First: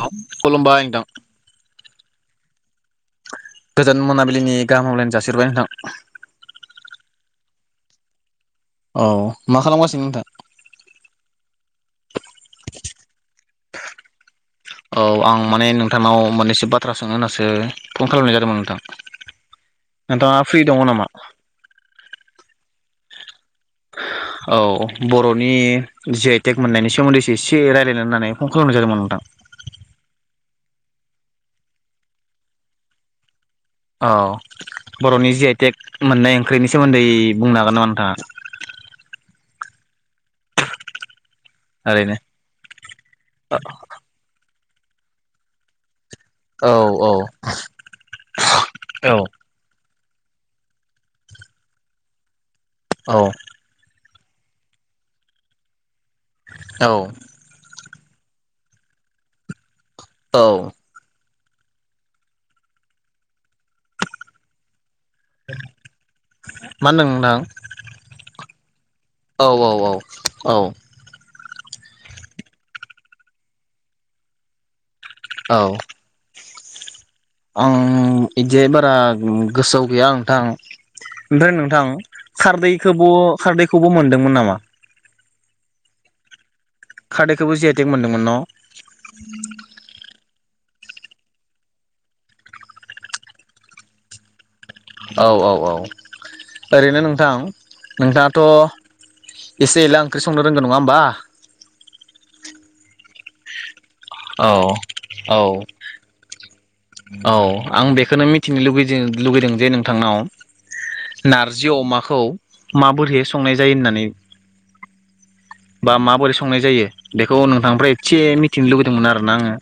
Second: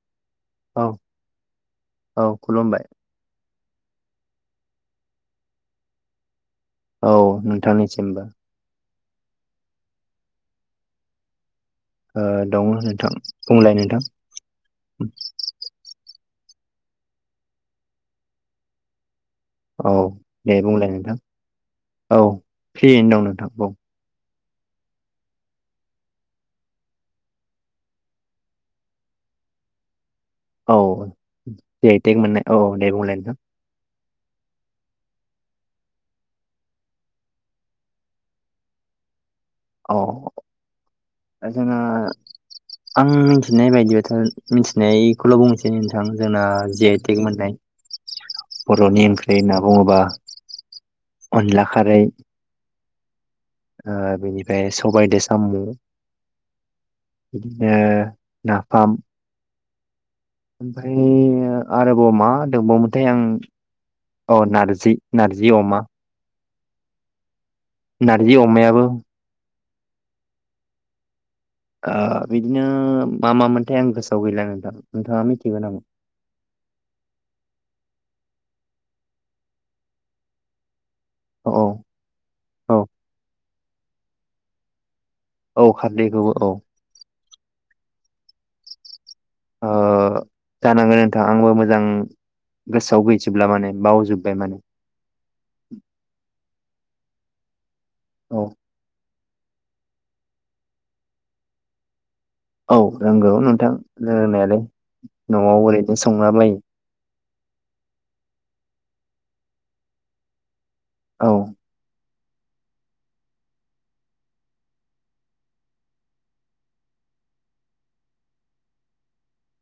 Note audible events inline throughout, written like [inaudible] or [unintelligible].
[unintelligible] औ खुलुमबाय नोंथां। औ खुलुमबाय गोजोन मोनाबिलिनि गाहाम हामलायनाय जासिहरबाय नोंथां। औ नोंथांनिसिमबो। औ मा खालामगासिनो नोंथां? ओ दङ नोंथां बुंलाय नोंथां औ आं माने नोंथांनाव मोननैसो बाथ्रा सोंनो होननासो फन खालामनाय जादोंमोन नोंथां। औ नोंथाङा दे फ्रि दङ बुंलाय नामा? नोंथां औ फ्रियैनो दं नोंथां औ औ बर'नि जि आइ टेक मोननायनि सोमोन्दैसो एसे रायलायनो होननानै फन खालामनाय जादोंमोन नोंथां। औ जि आइ टेक मोननाय औ दे बुंलाय नोंथां। औ बर'नि जि आइ टेक मोननाय ओंख्रिनि सोमोन्दै बुंनो हागोन नामा नोंथाङा? औ दा जोङो ओरैनो? आं मोनथिनाय बायदि [unintelligible] मोनथिनायखौल' बुंनोसै नों थां जोंना औ जि आइ औ टेक मोननाय बर'नि औ ओंख्रै होनना बुङोबा अनला खारै औ ओ बेनिफ्राय सबाइदो सामु औ बिदिनो नाफाम औ ओमफ्राय आरोबाव मा दंबावोमोनथाय आं अ नारजि। नारजि अमा मा होनदों नोंथां? नारजि अमायाबो औ औ औ औ ओ बिदिनो मा मामोनथाय आं गोसोआव गैला नोंथां नोंथाङा औ मिथिगौ नामा? आं इदि बारा गोसोआव गैया नोंथां औ ओमफ्राय औ नोंथां औ खारदैखौबो खारदैखौबो मोनदोंमोन नामा? औ खारदैखौबो औ खारदैखौबो जि आइ थेक मोनदोंमोन न' ओ जानांगोन नोंथां आंबो मोजां गोसोआव गैजोबला माने बावजोब्बाय माने औ औ औ ओरैनो नोंथां नोंथाङाथ' औ इसे एला ओंख्रै संनो रोंगोन नङा होमबा औ रोंगौ नोंथां औ रोंनायालाय न'आव ओरैनो संला बायो। औ आं बेखौनो मिथिनो लुबैदों लुगैदों जे नोंथांनाव औ नार जि अमाखौ माबोरै संनाय जायो होननानै बा माबोरै संनाय जायो बेखौ नोंथांनिफ्राय एसे मिथिनो लुबैदोंमोन आरोना आङो।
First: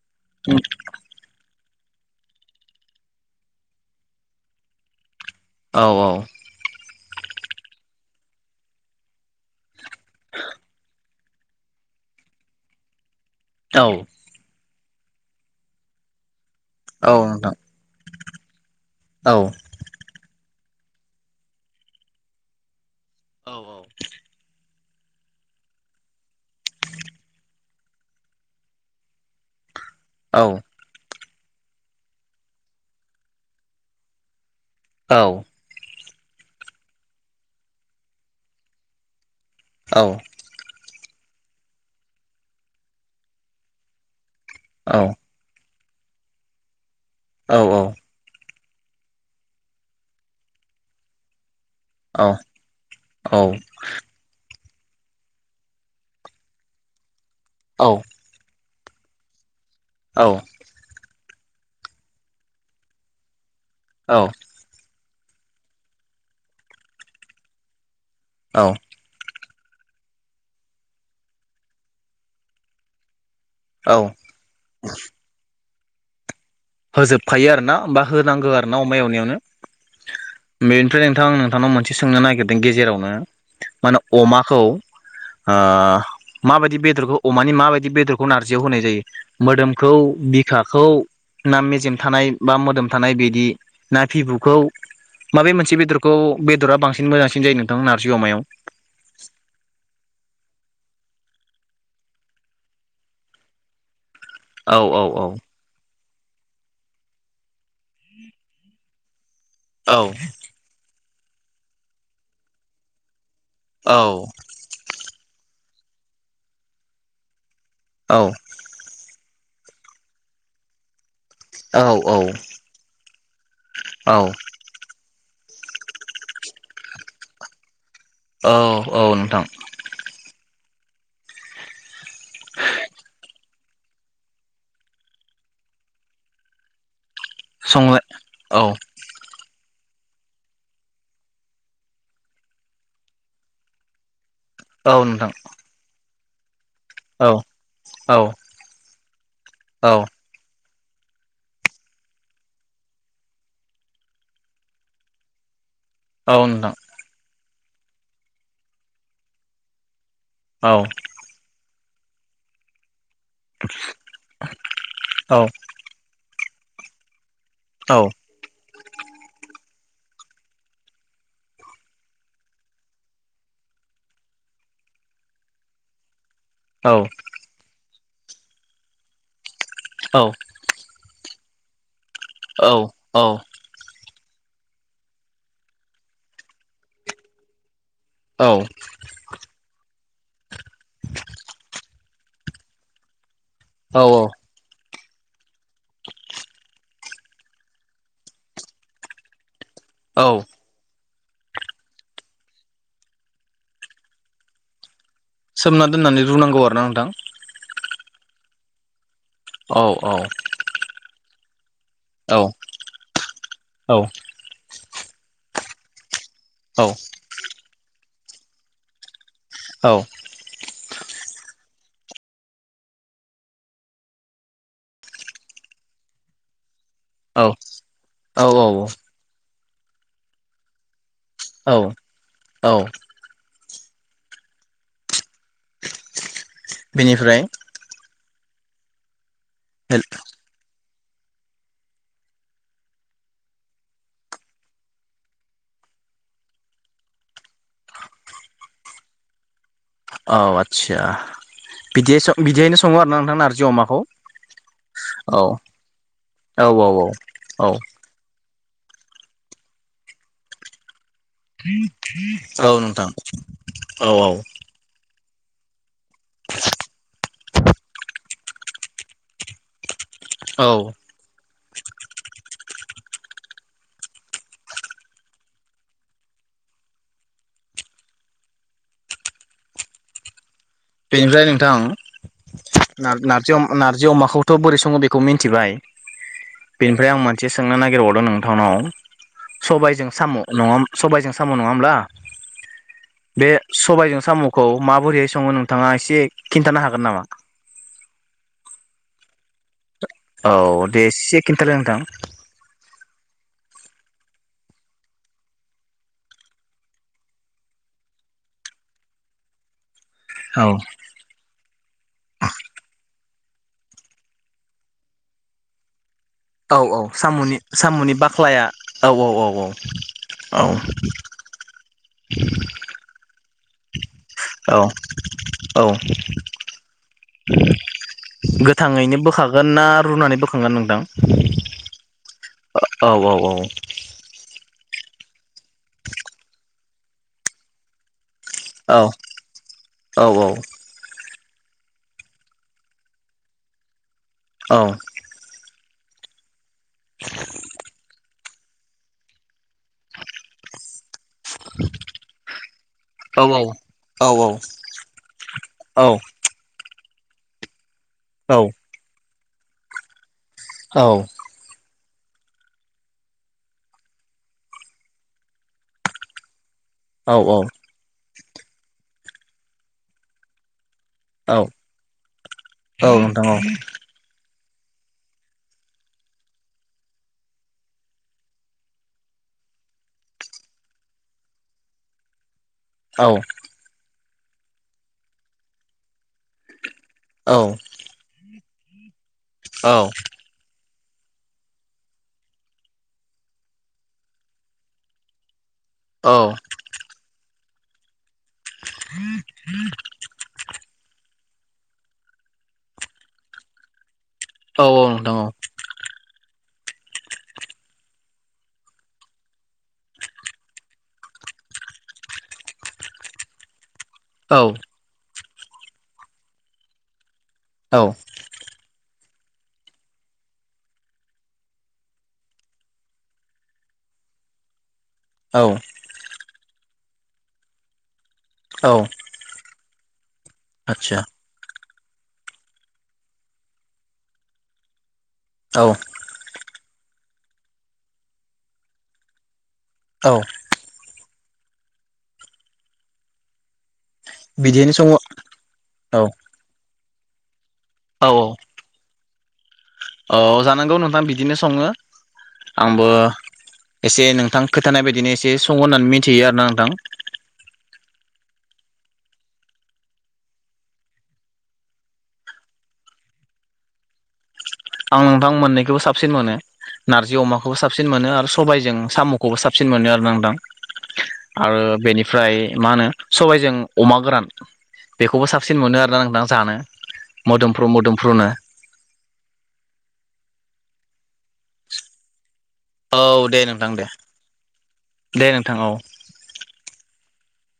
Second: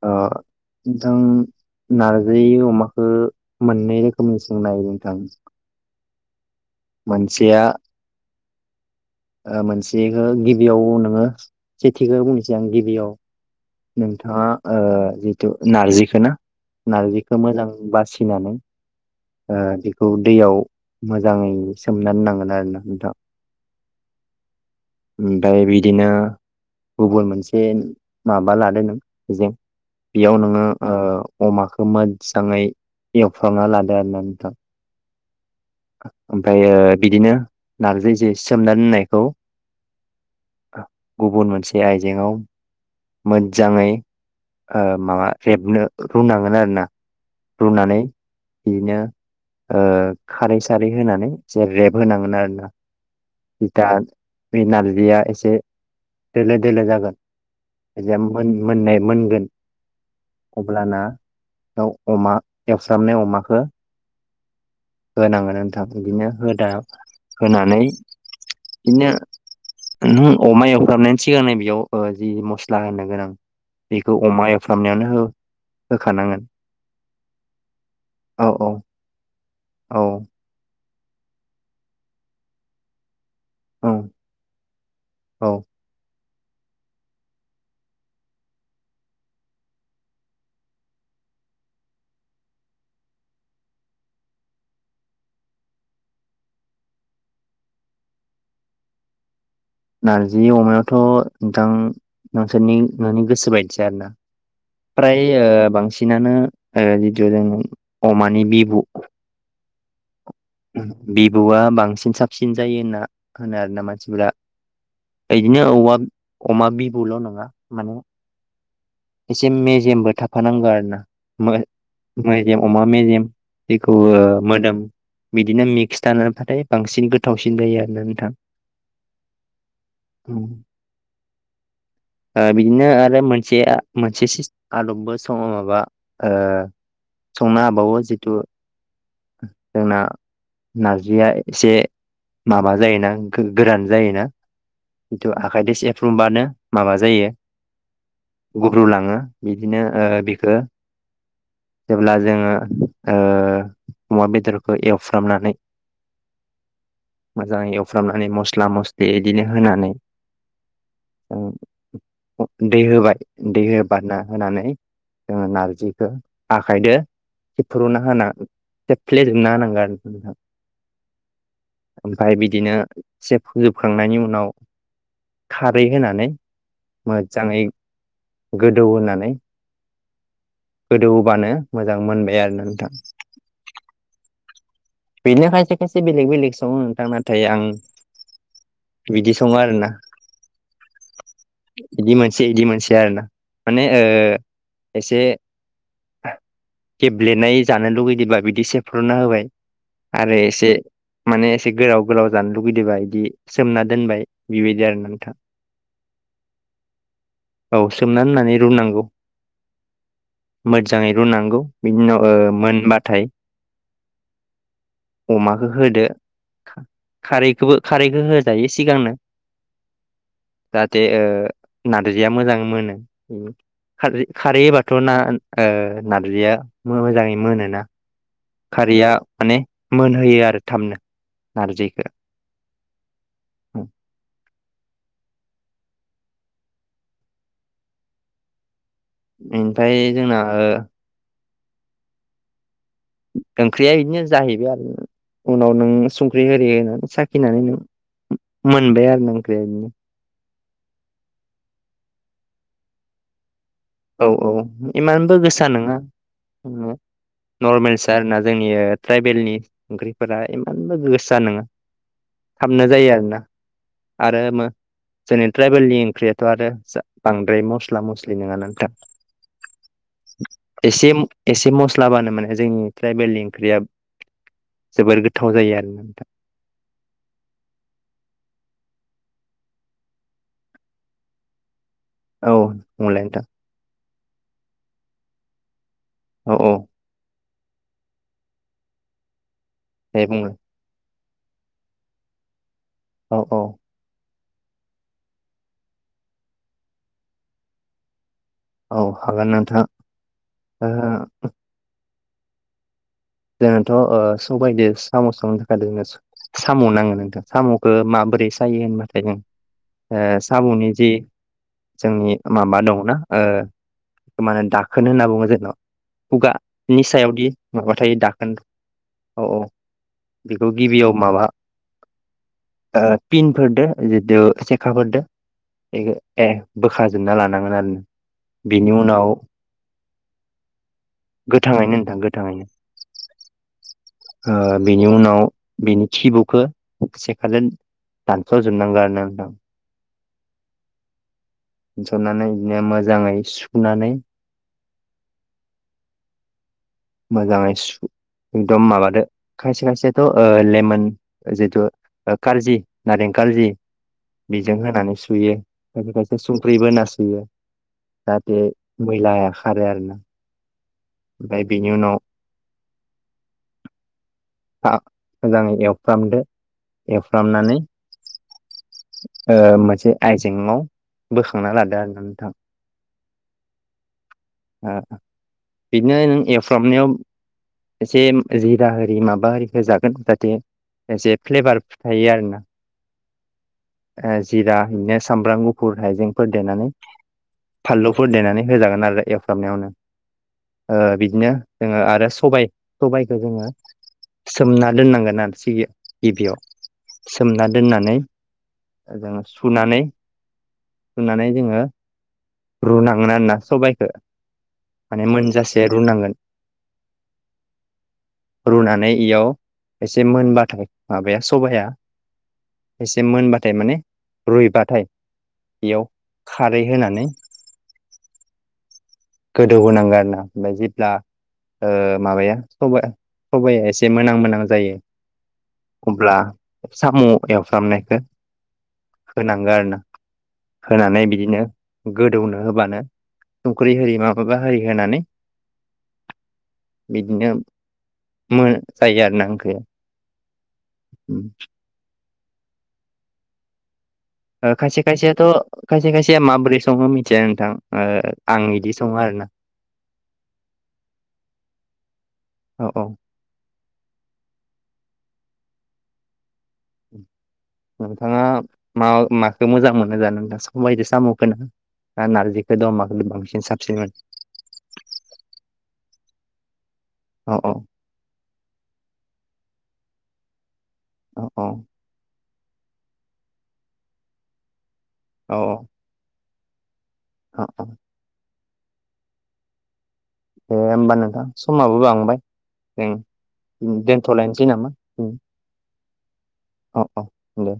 ओ [unintelligible] नोंथां नारजै अमाखौ मोननै रोखोमै संनो हायो नोंथां। औ औ मोनसेया ओ मोनसेखौ गिबियाव नोङो सेथिखौ बुंनोसै आं गिबियाव औ नों नोंथाङा जिथु नारजिखौ ना औ नारजिखौ नोंथां मोजां बासिनानै औ बेखौ दैयाव मोजाङै सोमनानै दोनांगोन आरोना नोंथां औ औ दायो बिदिनो गुबुन मोनसे माबा लादों नों जों बेयाव औ नोङो अमाखौ मोजाङै एवफ्रांना लादो आरो ना नोंथां औ ओमफ्रायो बिदिनो नारजि जे सोमना दोननायखौ औ गुबुन मोनसे आइजेंआव मोजाङै माबा रेबनो रुनांगोन आरो ना औ रुनानै बिदिनो खारै सारै होनानै एसे रेब औ होनांगोन आरोना औ दा बे नारजिया एसे दोलो दोलो जागोन औ मोननाय मोनगोन औ अब्लाना अमा एवस्रामनाय अमाखौ औ होनांगोन नोंथां बिदिनो होदा होनानै औ बिदिनो नों अमा एवफ्रामनायनि सिगां नै बेयाव जि मस्ला होननो गोनां औ बेखौ अमा एवफ्रामनायावनो होखानांगोन होजोबखायो आरो ना बा औ होनांगौ औ आरो ना अमा एवनायावनो औ बेनिफ्राय नोंथां आं नोंथांनाव मोनसे सोंनो नागिरदों गेजेरावनो औ मा होनो अमाखौ औ माबायदि बेदरखौ अमानि माबायदि बेदरखौ नारजियाव होनाय जायो मोदोमखौ बिखाखौ ना मेजेम थानाय बा मोदोम थानाय बिदि ना फिबुखौ माबे मोनसे बेदरखौ बेदरा बांसिन मोजांसिन जायो नोंथां नारजि अमायाव नारजि अमायावथ' नोंथां नोंसोरनि नोंनि गोसो बायदिसै आरो ना औ औ फ्राय औ बांसिनानो जितु जों अमानि बिबु औ बिबुआ बांसिन साबसिन जायो होनना होनो आरोना औ मानसिफोरा बिदिनो औमा अमा बिबुल' नङा माने औ एसे मेजेमबो थाफानांगौ आरो ना औ मेजेम अमा मेजेम जेखौ औ मोदोम बिदिनो मिक्स थानोबाथाय बांसिन गोथावसिन जायो आरोा नोंथां औ औ नोंथां ओ बिदिनो आरो मोनसेया मोनसे आदबबो सम माबा संनो हाबावो संलाय जिथु औ जोंना नारजिया एसे माबा जायोना गोरान जायोना औ नोंथां खिन्थु आखाइ सेफ्रुबानो औ औ गुब्रु लाङो बिदिनो औ ओ बिखो जेब्ला जोङो अमा बेदरखौ एवफ्रामनानै औ नोंथां मोजाङै एवफ्रामनानै मस्ला मस्लि बिदिनो होनानै औ दै होबाय दै होबानना होनानै औ जोङो नारजि आखायदो औ सिफ्रुना होना सेफ्लेेजोबना होनांगो आरो नोंथां। ओमफाय बिदिनो सेफ्रुजोबखांनायनि उनाव खारै होनानै औ मोजाङै गोदौहोनानै औ। गोदौहोबानो मोजां मोनबाय आरोना नोंथां। औ। बेनो खायसे खायसे बेलेग बेलेग सङो नोंथां नाथाय आं औ। बिदि सङो आरोना इदि मोनसे इदि मोनसे आरोना‌। माने औ ओ औ एसे गेब्लेनाय जानो लुगैदोंबा बिदि सेफ्रुना होबाय। आरो औ एसे माने एसे गोलाव गोलाव जानो लुगैदोबा बिदि सोमना दोनबाय बिबायदि आरोना नोंथां। सोमना दोननानै रुनांगौ आरोना नोंथां‌। औ सोमना दोननानै रुनांगौ। औ औ। मोजाङै रुनांगौ बिनि उनाव औ ओ मोनबाथाय औ। अमाखो होदो। औ। खारैखोबो खारैखो होजायो सिगांनो। औ। जाहाथे ओ नारजिया मोजां मोनो। खारजि खारै होबाथ' ना ओ नारजिया मोजाङै मोनोना। औ खारिया माने मोनहोयो आरो थामनो। औ औ। बेनिफ्राय बेनिफाय जोंना ओ ओंख्रिया इदिनो जाहैबाय आरो। उनाव नों संख्रि होरि होनानै साखिनानै नों मोनबाय आरोना ओंख्रिया इयो। औ आस्सा बिदियै स बिदियैनो सङो आरो ना नोंथां नारजि अमाखौ? औ औ इमानबो औ गोसा नङा औ औ औ औ नरमेलसो। सार ना जोंनि ओ ट्राइबेलनि ओंख्रिफोरा इमानबो गोसो नङा औ थाबनो नोंथां जायो आरोना औ औ आरो जोंनि ट्राइबेलनि ओंख्रियाथ' आरो बांद्राय मस्ला मस्लि नङा ना नोंथां। औ एसे एसे मस्लाबानो माने जोंनि ट्राइबेलनि ओंख्रिया जोबोर गोथाव जायो आरोना नोंथां। बेनिफ्राय औ नोंथां बुंलाय नार नोंथां नारजि अ नारजि अमाखौथ' बोरै सङो बेखौ मिन्थिबाय। औ औ। इनिफ्राय आं मोनसे सोंनो नागिरबावदों नोंथांनाव सबायजों दे साम' बुंलाय नङा हो सबायजों साम' नङा होमब्ला औ बे औ सबायजों साम'खौ माबोरैहाय सङो नों नोंथाङा एसे खिन्थानो हागोन नामा? औ हागोन नोंथां। औ ओ दे एसे खिन्थादो नोंथां। जोंथ' ओ सबायदो साम' संनो थाखाय साम' नाङो नोंथां साम'खौ माबोरै सायो होनबाथाय जों ओ साम'नि औ जि जोंनि माबा दङोना ओ मा होनो दाखोन होनना बुङो जोंनाव। औ खुगानि सायावदि साम'नि माबा थायो साम'नि दाखोन बाख्लाया औ औ औ औ बेखौ गिबियाव माबा ओ पिनफोरदों जितु औ सेखाफोरदों औ बे ए बोखाजोबना लानांगोन आरो। बिनि उनाव गोन ना रुनानै बोखांगोन नोंथां? गोथाङैनो नोंथां गोथाङैनो। ओ औ औ औ। ओ बिनि उनाव बेनि खिबुखौ सेखाजों दानस' औ जोबनांगौ आरो ना नोंथां। औ औ। दानस'नानै बिदिनो मोजाङै सुनानै औ। मोजाङै सु एकदम माबादो खायसे खायसेथ' ओ लेमन जितु ओ कारजि नारें औ कारजि औ बेजों होनानै सुयो। आरो संख्रिबो होना सुयो जाहाथे मैलाया खारो आरोना। औ। ओमफ्राय बेनि उनाव थाब मोजाङै एवफ्रामदो। एवफ्रामनानै ओ मोनसे आयजेंआव औ बोखांना लादो आरोना नोंथां। औ नोंथां औ। ओ बिदिनो नों एवफ्रामनायाव एसे जिरा आरि माबा आरिखौ होजागोन जाहाथे एसे फ्लेबार थायो आरोना। औ। ओ जिरा बिदिनो सामब्राम गुफुर हायजेंफोर देनानै औ। फानलुफोर देनानै होजागोन आरो एवफ्रामनायावनो। औ ओ बिदिनो जोङो आरो सबायइ सबाइखौ जोङो सोमना दोननांगोन आरो सिगि औ गिबियाव। सोमना दोननानै जोङो ओ सुनानै सुनानै जोङो रुनांगोन आरोना सबाइखौ औ औ माने नोंथां मोनजासे रुनांगोन। रुनानै इयाव एसे मोनबाथाय माबाया सबाया एसे मोनबाथाय माने औ रुइबाथाय बेयाव खारै होनानै औ। गोदौ होनांगौ आरोना। ओमफ्राय जेब्ला ओ माबाया सबाया सबाया एसे मोनहां मोनहां जायो औ। अब्ला साम' एवफ्रामनायखौ औ होनांगो आरोना। आदसा होनानै बिदिनो गोदौनो होबानो संख्रि आरि मा माबा आरि होनानै औ। बिदिनो मो जायो आरोना ओंख्रिया। औ। [inaudible] ओ बिदिनो खायसे सङो औ खायसेयाथ' खायसे खायसेया औ माबोरै सङो मिथिया नोंथां। ओ औ आं इदि सङो आरोना। औ जानांगौ नोंथां बिदिनो सङो, औ औ आंबो एसे नोंथां खोथानाय बायदिनो एसे सङो होननानै मिथियो आरोना नोंथां। नोंथाङा मा माखो मोजां मोनो जानो ना सबायजों साम'खौनो? ना नारजिखौदो अमाखौदो बांसिन साबसिन मोनो? आं नोंथां मोन्नैखौबो साबसिन मोनो नारजि औ औ अमाखौबो साब सिन मोनो आरो सबाइजों साम'खौबो साबसिन मोनो आरो नोंथां औ औ आरो बेनि फ्राय मा होनो सबाइजों अमा गोरान बेखौबो औ साबसिन मोनो आ रो ना जानो औ औ मोदोमफ्रु मोदोमफ्रुनो। दे होमबा नोंथां समाबो बांबाय औ दे नोंथां जों दे दोनथ'लायनोसै नामा? दे नोंथां औ। अ' अ' दे।